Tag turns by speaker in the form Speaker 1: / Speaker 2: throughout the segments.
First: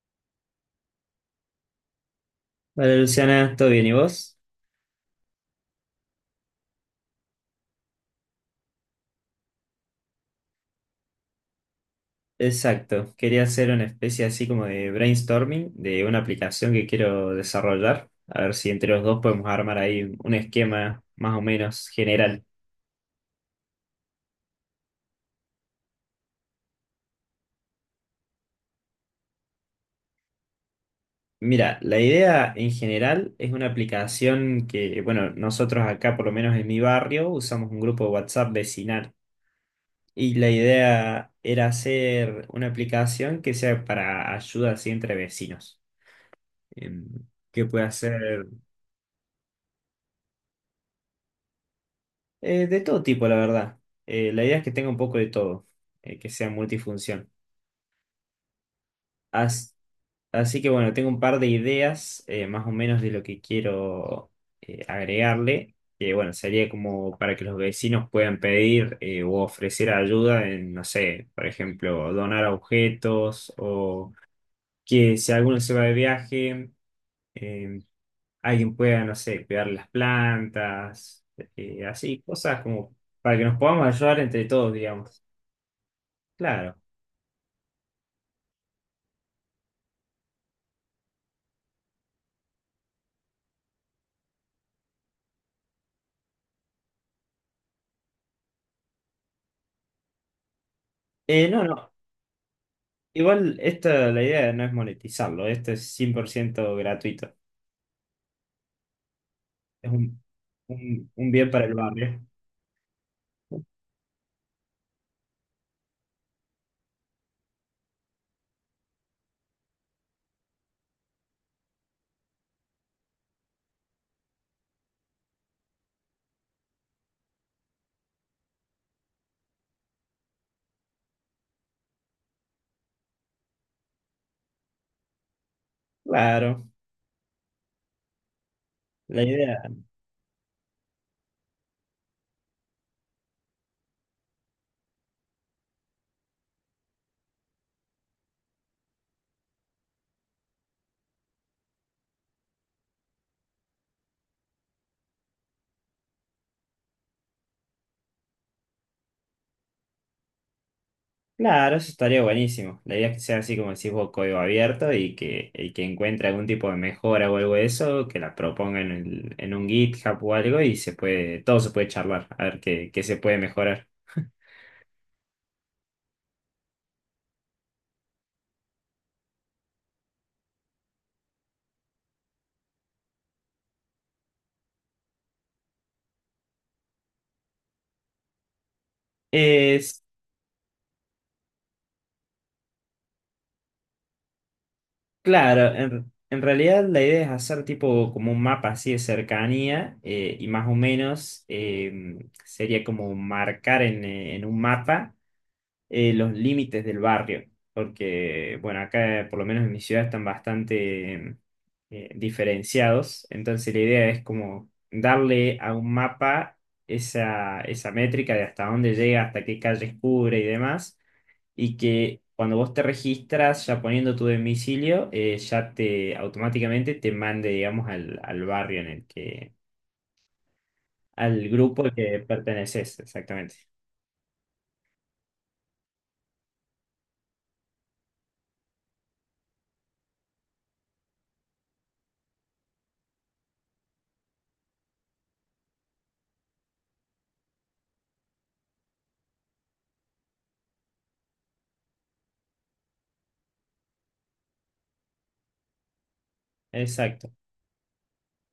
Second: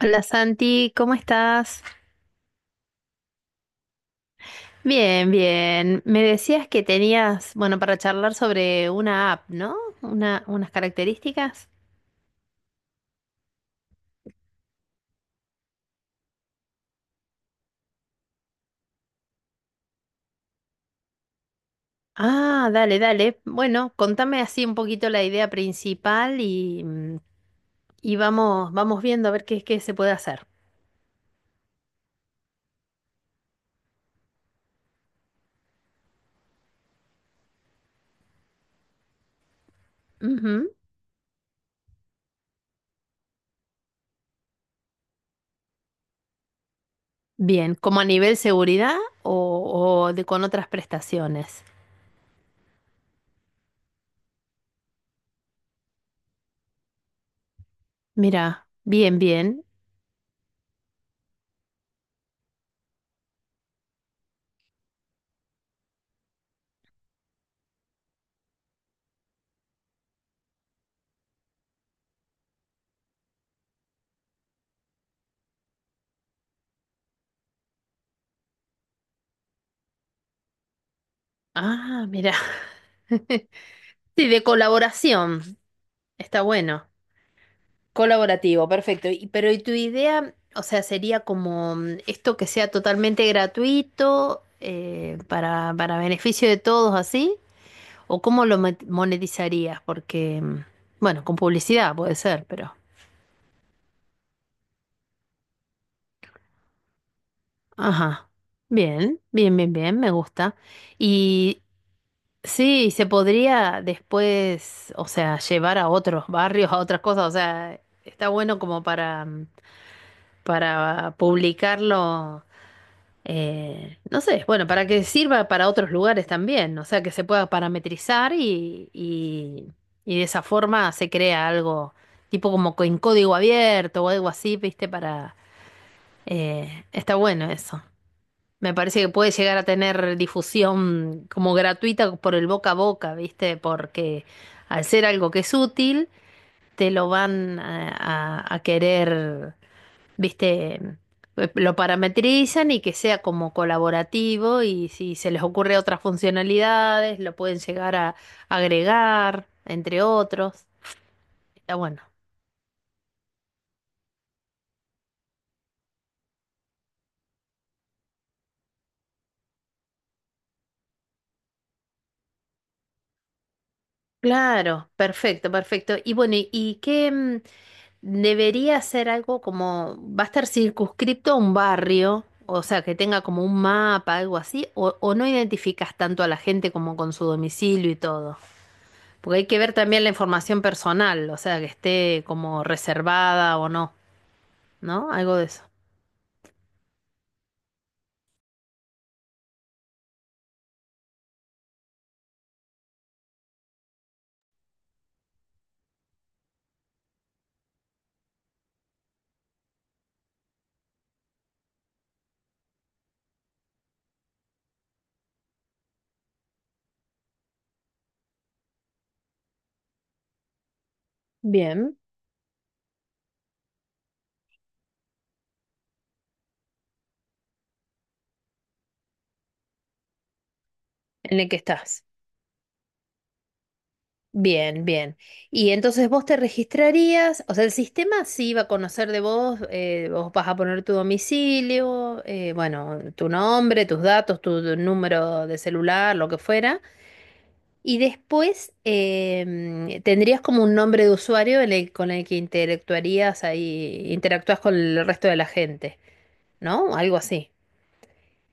Speaker 1: Hola Santi, ¿cómo estás?
Speaker 2: Vale, Luciana, ¿todo bien? ¿Y vos?
Speaker 1: Bien, bien. Me decías que tenías, bueno, para charlar sobre una app, ¿no? Unas características.
Speaker 2: Exacto, quería hacer una especie así como de brainstorming de una aplicación que quiero desarrollar. A ver si entre los dos podemos armar ahí un esquema más o menos general.
Speaker 1: Ah, dale, dale. Bueno, contame así un poquito la idea principal y, y vamos viendo a ver qué se puede hacer.
Speaker 2: Mira, la idea en general es una aplicación que, bueno, nosotros acá, por lo menos en mi barrio, usamos un grupo de WhatsApp vecinal. Y la
Speaker 1: Ujú.
Speaker 2: idea era hacer una aplicación que sea para ayuda así entre vecinos. Em, que
Speaker 1: Bien,
Speaker 2: pueda
Speaker 1: como a nivel
Speaker 2: ser.
Speaker 1: seguridad o de con otras prestaciones.
Speaker 2: De todo tipo, la verdad. La idea es que tenga un poco de todo, que sea multifunción.
Speaker 1: Mira, bien, bien.
Speaker 2: As- Así que bueno, tengo un par de ideas más o menos de lo que quiero agregarle, que bueno, sería como para que los vecinos puedan pedir o ofrecer ayuda en, no sé, por ejemplo, donar objetos, o que si alguno se va de viaje, eh, alguien pueda, no sé, cuidar las plantas,
Speaker 1: Ah,
Speaker 2: así,
Speaker 1: mira.
Speaker 2: cosas como para que nos podamos ayudar
Speaker 1: Sí, de
Speaker 2: entre todos, digamos.
Speaker 1: colaboración. Está
Speaker 2: Claro.
Speaker 1: bueno. Colaborativo, perfecto. Y- pero ¿y tu idea, o sea, sería como esto que sea totalmente gratuito para beneficio de todos así? ¿O cómo lo mo- monetizarías? Porque, bueno, con
Speaker 2: No, no,
Speaker 1: publicidad puede ser, pero...
Speaker 2: igual esta, la idea no es monetizarlo. Esto es 100% gratuito.
Speaker 1: Ajá. Bien, bien, bien,
Speaker 2: Es
Speaker 1: bien, me
Speaker 2: un,
Speaker 1: gusta.
Speaker 2: un, un bien
Speaker 1: Y
Speaker 2: para el barrio.
Speaker 1: sí, se podría después, o sea, llevar a otros barrios, a otras cosas, o sea, está bueno como para, para publicarlo. No sé, bueno, para que sirva para otros lugares también, o sea, que se pueda parametrizar y de esa forma se crea algo tipo como co- en código abierto o algo así, ¿viste? Para...
Speaker 2: Claro.
Speaker 1: está bueno eso. Me parece que
Speaker 2: La
Speaker 1: puede llegar
Speaker 2: idea
Speaker 1: a tener difusión como gratuita por el boca a boca, ¿viste? Porque al ser algo que es útil, te lo van a querer viste, lo parametrizan y que sea como colaborativo y si se les ocurre otras funcionalidades, lo pueden llegar a agregar, entre otros. Ah,
Speaker 2: Claro, eso
Speaker 1: bueno,
Speaker 2: estaría buenísimo. La idea es que sea así como decís vos, código abierto, y que el que encuentre algún tipo de mejora o algo de eso, que la proponga en un GitHub o algo, y se puede, todo se puede charlar, a ver qué, qué se puede mejorar.
Speaker 1: claro, perfecto, perfecto. Y bueno, y qué debería ser algo como, va a estar circunscripto a un barrio? O sea, que tenga como un mapa, algo así, o no identificas tanto a la gente como con su domicilio y todo. Porque hay que ver
Speaker 2: Es
Speaker 1: también la información personal, o sea, que esté como reservada o no, ¿no? Algo de eso.
Speaker 2: Claro, en realidad la idea es hacer tipo como un mapa así de cercanía, y más o menos sería como marcar en un mapa los límites del barrio, porque, bueno, acá por lo menos en mi ciudad están bastante diferenciados, entonces la idea es como darle a un mapa esa métrica de hasta dónde llega, hasta qué calles cubre y demás, y
Speaker 1: Bien,
Speaker 2: que cuando vos te registras ya poniendo tu domicilio, ya te automáticamente te mande, digamos, al barrio en el que,
Speaker 1: en el
Speaker 2: al
Speaker 1: que
Speaker 2: grupo al
Speaker 1: estás.
Speaker 2: que perteneces, exactamente.
Speaker 1: Bien, bien. Y entonces vos te registrarías, o sea, el sistema sí va a conocer de vos, vos vas a poner tu domicilio, bueno, tu nombre, tus datos, tu número de celular, lo que fuera. Y después em, tendrías como un nombre de usuario en el- con el que interactuarías ahí, interactúas con el resto de la gente. ¿No? Algo
Speaker 2: Exacto,
Speaker 1: así.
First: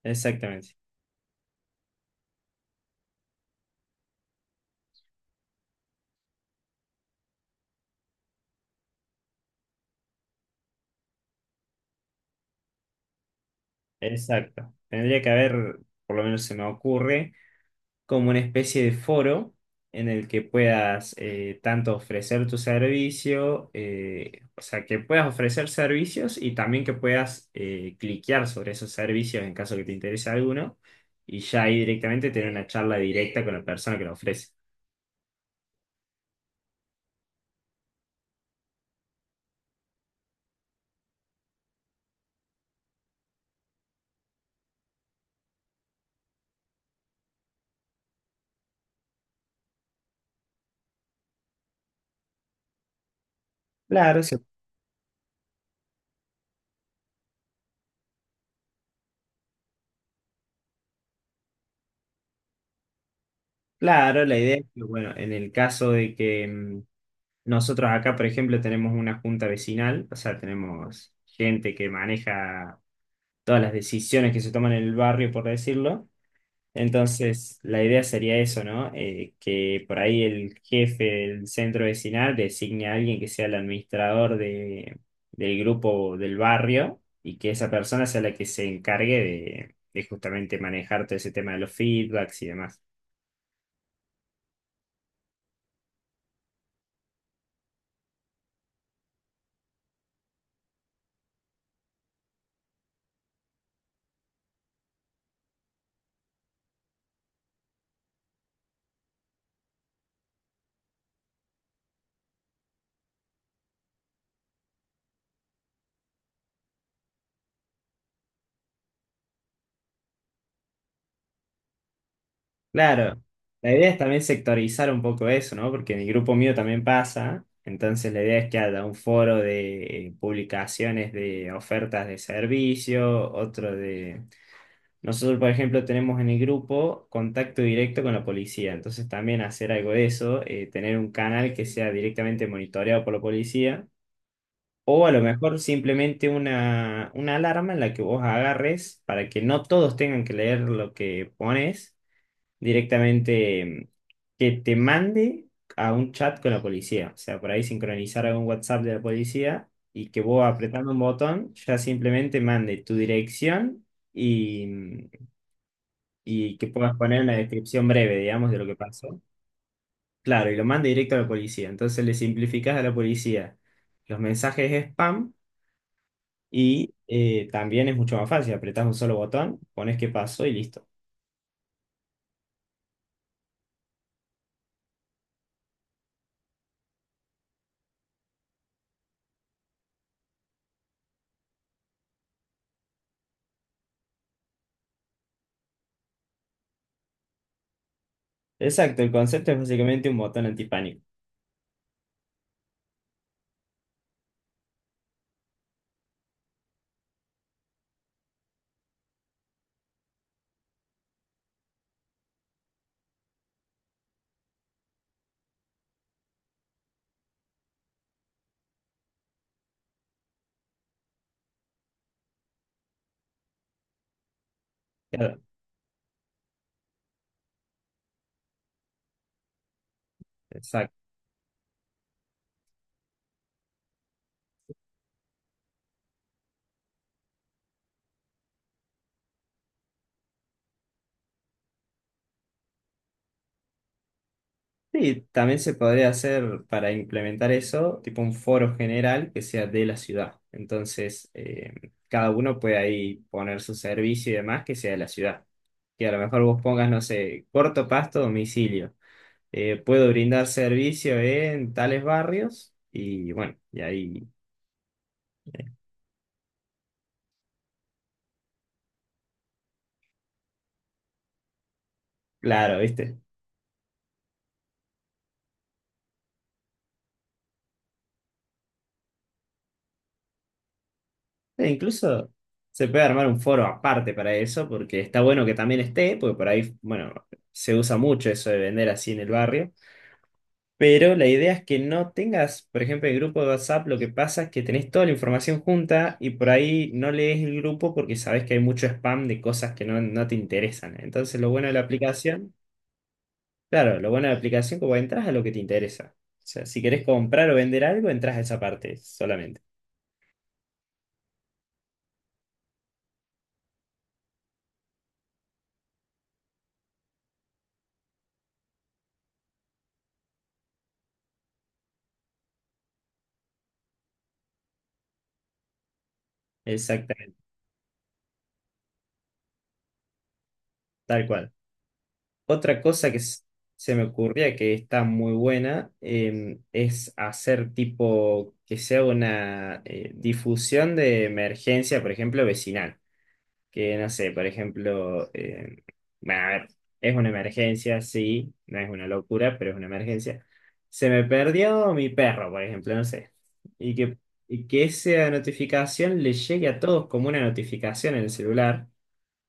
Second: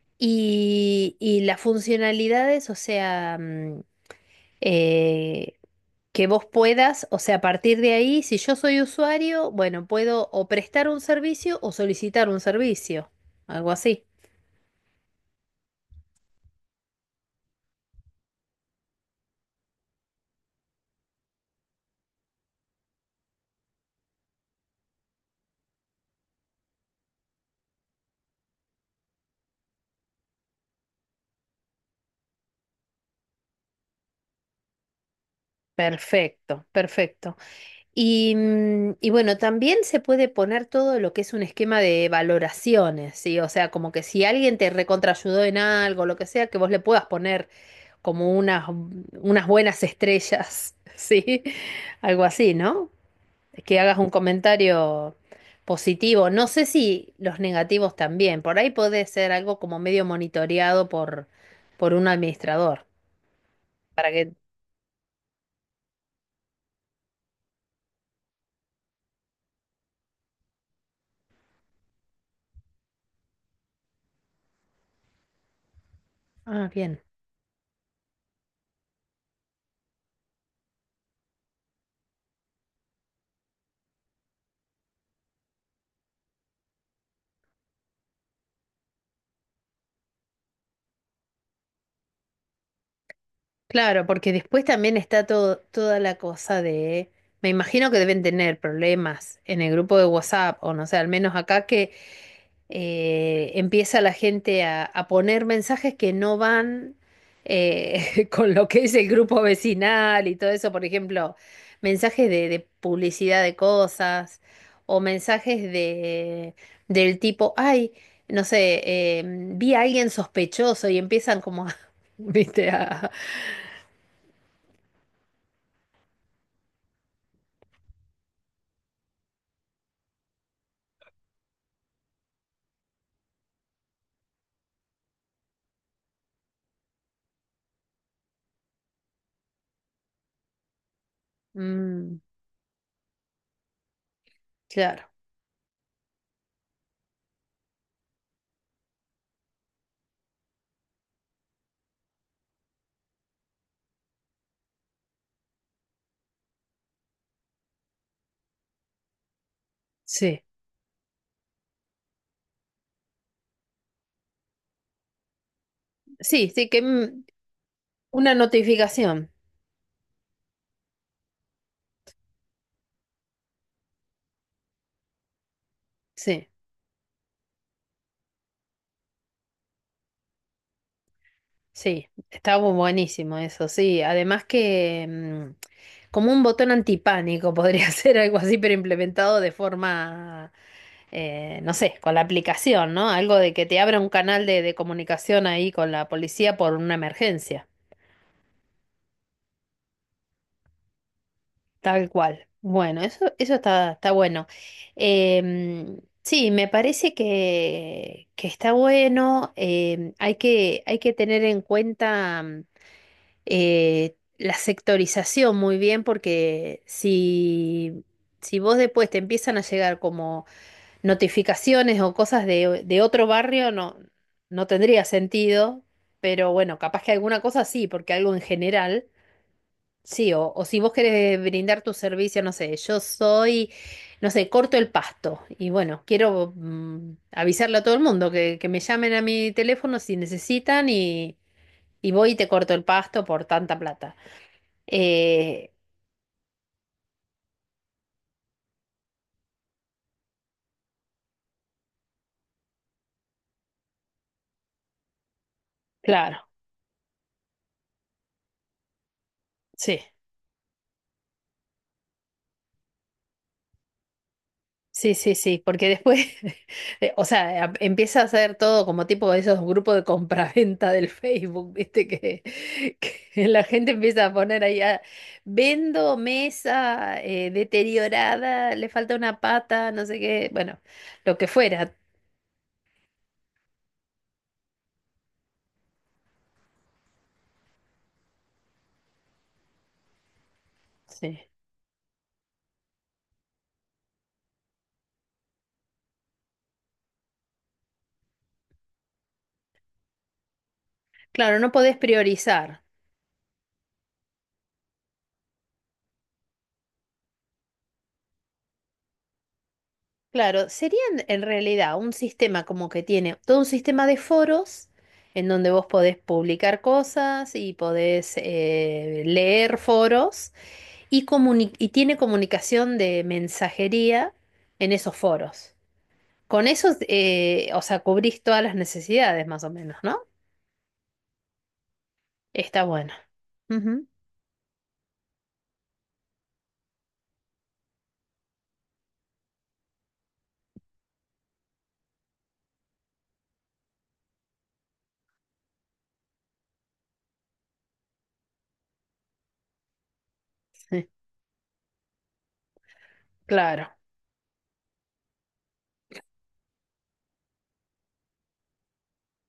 Speaker 2: exactamente.
Speaker 1: Y las funcionalidades, o sea, eh, que vos puedas, o sea, a partir de ahí, si yo soy usuario, bueno, puedo o prestar un servicio o solicitar un servicio, algo así.
Speaker 2: Exacto. Tendría que haber, por lo menos se me ocurre, como una especie de foro en el que puedas tanto ofrecer tu servicio, o sea, que puedas ofrecer servicios, y también que puedas cliquear sobre esos servicios en caso que te interese alguno, y ya ahí directamente tener una charla directa con la persona que lo ofrece.
Speaker 1: Perfecto, perfecto. Y, y bueno, también se puede poner todo lo que es un esquema de valoraciones, ¿sí? O sea, como que si alguien te recontraayudó en algo, lo que sea, que vos le puedas poner como unas buenas estrellas, ¿sí? Algo así, ¿no? Que hagas un
Speaker 2: Claro, se-
Speaker 1: comentario positivo. No sé si los negativos también. Por ahí puede ser algo como medio monitoreado por un administrador. Para
Speaker 2: claro,
Speaker 1: que.
Speaker 2: la idea es que, bueno, en el caso de que nosotros acá, por ejemplo, tenemos una junta vecinal, o sea, tenemos gente que maneja todas las decisiones que se toman en el barrio, por decirlo.
Speaker 1: Ah, bien.
Speaker 2: Entonces, la idea sería eso, ¿no? Que por ahí el jefe del centro vecinal designe a alguien que sea el administrador del grupo del barrio, y que esa persona sea la que se encargue de justamente manejar todo ese tema de los feedbacks y demás.
Speaker 1: Claro, porque después también está todo, toda la cosa de. Me imagino que deben tener problemas en el grupo de WhatsApp, o no sé, al menos acá que empieza la gente a poner mensajes que no van con lo que es el grupo vecinal y todo eso, por ejemplo, mensajes de publicidad de cosas o mensajes de, del tipo, ay, no sé, vi a alguien sospechoso y empiezan como a, viste, a...
Speaker 2: Claro, la idea es también sectorizar un poco eso, ¿no? Porque en el grupo mío también pasa, entonces la idea es que haya un foro de publicaciones de ofertas de servicio, otro de... Nosotros, por ejemplo, tenemos en el grupo contacto directo con la policía, entonces también hacer algo de eso, tener un canal que sea
Speaker 1: mm,
Speaker 2: directamente monitoreado por la policía. O
Speaker 1: claro,
Speaker 2: a lo mejor simplemente una alarma en la que vos agarres para que no todos tengan que leer lo que pones, directamente que te mande a un chat con la policía. O sea, por ahí sincronizar algún WhatsApp de la policía, y que
Speaker 1: sí,
Speaker 2: vos apretando un botón ya simplemente mande tu dirección y,
Speaker 1: sí,
Speaker 2: y que
Speaker 1: sí, que
Speaker 2: puedas poner una descripción breve,
Speaker 1: una
Speaker 2: digamos, de lo que pasó.
Speaker 1: notificación,
Speaker 2: Claro, y lo mande directo a la policía. Entonces le simplificás a la policía los mensajes spam,
Speaker 1: sí.
Speaker 2: y también es mucho más fácil. Apretás un solo botón, pones qué pasó y listo.
Speaker 1: Sí, está bu- buenísimo eso, sí. Además que como un botón antipánico podría ser algo así, pero implementado de forma, no sé, con la aplicación, ¿no? Algo de que te abra un canal de comunicación ahí con la policía por una emergencia,
Speaker 2: Exacto, el concepto es básicamente un botón antipánico.
Speaker 1: tal cual. Bueno, eso está, está bueno. Em, sí, me parece que está bueno. Em, hay hay que tener en cuenta. Eh, la sectorización muy bien, porque si, si vos después te empiezan a llegar como notificaciones o cosas de otro barrio, no, no tendría
Speaker 2: Claro,
Speaker 1: sentido, pero bueno, capaz que alguna cosa sí, porque algo en general. Sí, o si vos
Speaker 2: exacto.
Speaker 1: querés brindar tu servicio, no sé, yo soy, no sé, corto el pasto y bueno, quiero avisarle a todo el mundo que me llamen a mi teléfono si necesitan y voy y te corto el pasto por tanta plata.
Speaker 2: Sí, también
Speaker 1: Eh,
Speaker 2: se podría hacer para implementar eso, tipo un foro general que sea de la ciudad. Entonces, cada uno puede ahí poner su servicio y demás que sea de la ciudad. Que a lo
Speaker 1: claro,
Speaker 2: mejor vos pongas, no sé, corto pasto, domicilio.
Speaker 1: sí,
Speaker 2: Puedo brindar servicio en tales barrios, y bueno, y ahí,
Speaker 1: sí, porque después, o sea, a- empieza a hacer todo como tipo de esos grupos de compraventa del Facebook, ¿viste? Que,
Speaker 2: claro, ¿viste?
Speaker 1: que la gente empieza a poner ahí, ah, vendo mesa deteriorada, le falta una pata, no sé qué, bueno, lo que
Speaker 2: E
Speaker 1: fuera,
Speaker 2: incluso se puede armar un foro aparte para eso, porque está bueno que también esté, porque por ahí, bueno, se usa mucho eso de vender así en el barrio. Pero la
Speaker 1: sí.
Speaker 2: idea es que no tengas, por ejemplo, el grupo de WhatsApp. Lo que pasa es que tenés toda la información junta y por ahí no lees el grupo porque sabes que hay mucho spam de cosas que no, no te interesan. Entonces, lo
Speaker 1: Claro,
Speaker 2: bueno
Speaker 1: no
Speaker 2: de la
Speaker 1: podés
Speaker 2: aplicación,
Speaker 1: priorizar.
Speaker 2: Claro, lo bueno de la aplicación, como entras a lo que te interesa. O sea, si querés comprar o vender algo, entras a esa parte solamente.
Speaker 1: Claro, serían en realidad un sistema como que tiene todo un sistema de foros en donde vos podés publicar cosas y podés leer foros comuni- y tiene comunicación de mensajería en esos foros. Con eso,
Speaker 2: Exactamente,
Speaker 1: o sea, cubrís todas las necesidades más o menos, ¿no?
Speaker 2: tal cual. Otra
Speaker 1: Está
Speaker 2: cosa
Speaker 1: bueno.
Speaker 2: que s- Se me
Speaker 1: Ujú,
Speaker 2: ocurría que está muy buena, es hacer tipo que sea una difusión de emergencia, por ejemplo, vecinal. Que no sé, por ejemplo, bueno, a ver, es una emergencia, sí, no es una locura, pero es una emergencia.
Speaker 1: sí,
Speaker 2: Se me perdió mi perro, por ejemplo, no sé.
Speaker 1: claro,
Speaker 2: Y que, y que esa notificación le llegue a todos como una notificación en el celular,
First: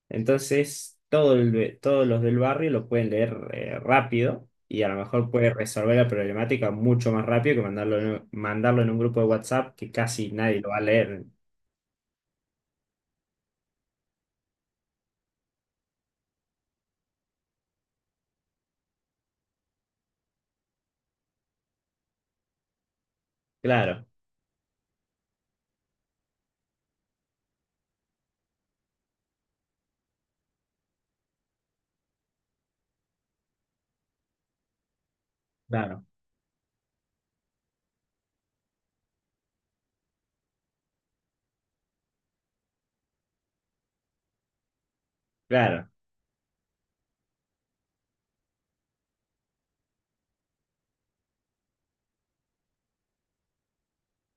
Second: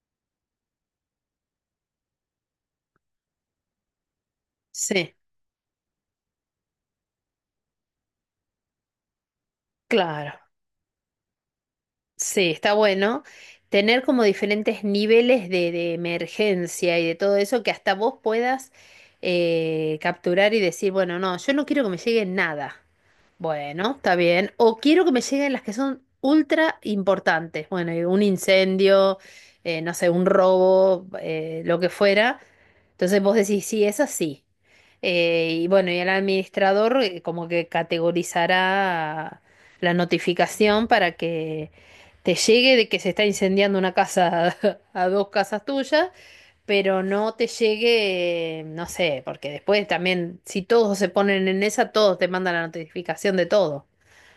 Speaker 2: entonces, todos los del barrio lo pueden leer rápido, y a lo
Speaker 1: sí,
Speaker 2: mejor puede resolver la problemática mucho más rápido que mandarlo en un grupo de WhatsApp que casi
Speaker 1: claro.
Speaker 2: nadie lo va a leer.
Speaker 1: Sí, está bueno tener como diferentes niveles de emergencia y de todo eso que hasta vos puedas capturar y decir, bueno, no, yo no quiero que me llegue nada. Bueno,
Speaker 2: Claro.
Speaker 1: está bien. O quiero que me lleguen las que son ultra importantes. Bueno, y un incendio, no sé, un robo, lo que fuera. Entonces vos decís, sí, es así. Y bueno, y
Speaker 2: Claro.
Speaker 1: el administrador como que categorizará la notificación para que te llegue de que se está incendiando una casa a dos casas
Speaker 2: Claro,
Speaker 1: tuyas, pero no te llegue, no sé, porque después también, si todos se ponen en esa, todos te mandan la notificación de todo.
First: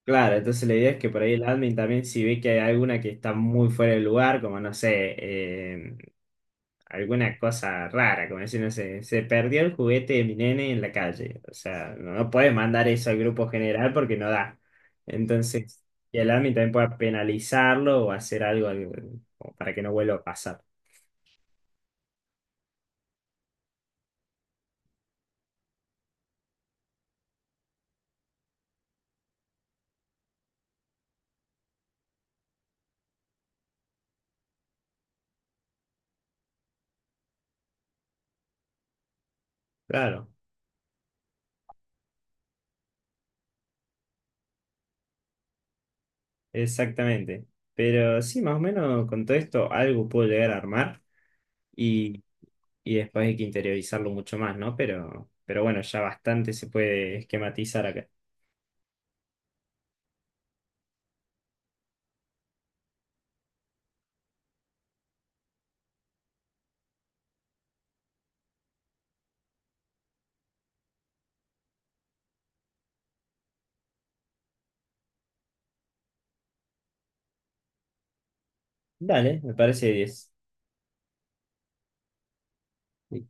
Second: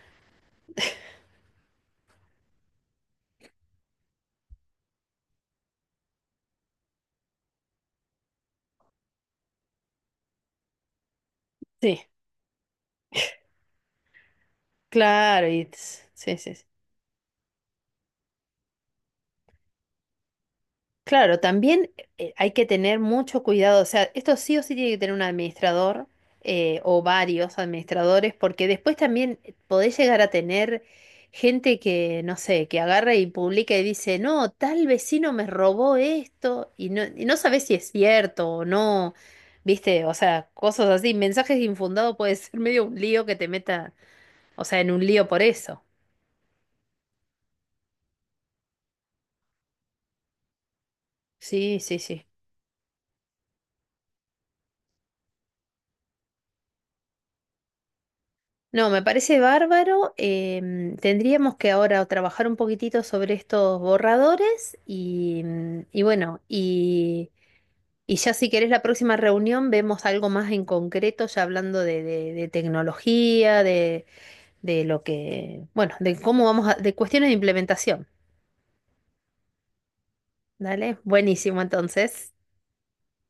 Speaker 2: claro. Entonces, la idea es que por ahí el admin también, si ve que hay alguna que está muy fuera de lugar, como no sé, alguna cosa rara, como decir, no sé, se perdió el juguete de mi nene en la calle. O sea,
Speaker 1: Sí,
Speaker 2: no, no puedes mandar eso al grupo general porque no da.
Speaker 1: claro, y
Speaker 2: Entonces, y el
Speaker 1: sí,
Speaker 2: admin
Speaker 1: sí. Sí.
Speaker 2: también puede penalizarlo o hacer algo, como para que no vuelva a pasar.
Speaker 1: Claro, también hay que tener mucho cuidado, o sea, esto sí o sí tiene que tener un administrador o varios administradores, porque después también podés llegar a tener gente que, no sé, que agarra y publica y dice, no, tal vecino me robó esto, y no sabés si es cierto o no, viste, o
Speaker 2: Claro,
Speaker 1: sea, cosas así, mensajes infundados puede ser medio un lío que te meta, o sea, en un lío por eso.
Speaker 2: exactamente. Pero sí, más o menos con todo esto algo puedo llegar a armar,
Speaker 1: Sí, sí,
Speaker 2: y,
Speaker 1: sí.
Speaker 2: y después hay que interiorizarlo mucho más, ¿no? Pero bueno, ya bastante se puede esquematizar acá.
Speaker 1: No, me parece bárbaro. Em, tendríamos que ahora trabajar un poquitito sobre estos borradores y, y bueno, y ya si querés la próxima reunión vemos algo más en concreto, ya hablando de tecnología, de lo que, bueno, de cómo vamos a, de cuestiones de implementación.
Speaker 2: Dale, me parece 10.
Speaker 1: Dale, buenísimo entonces.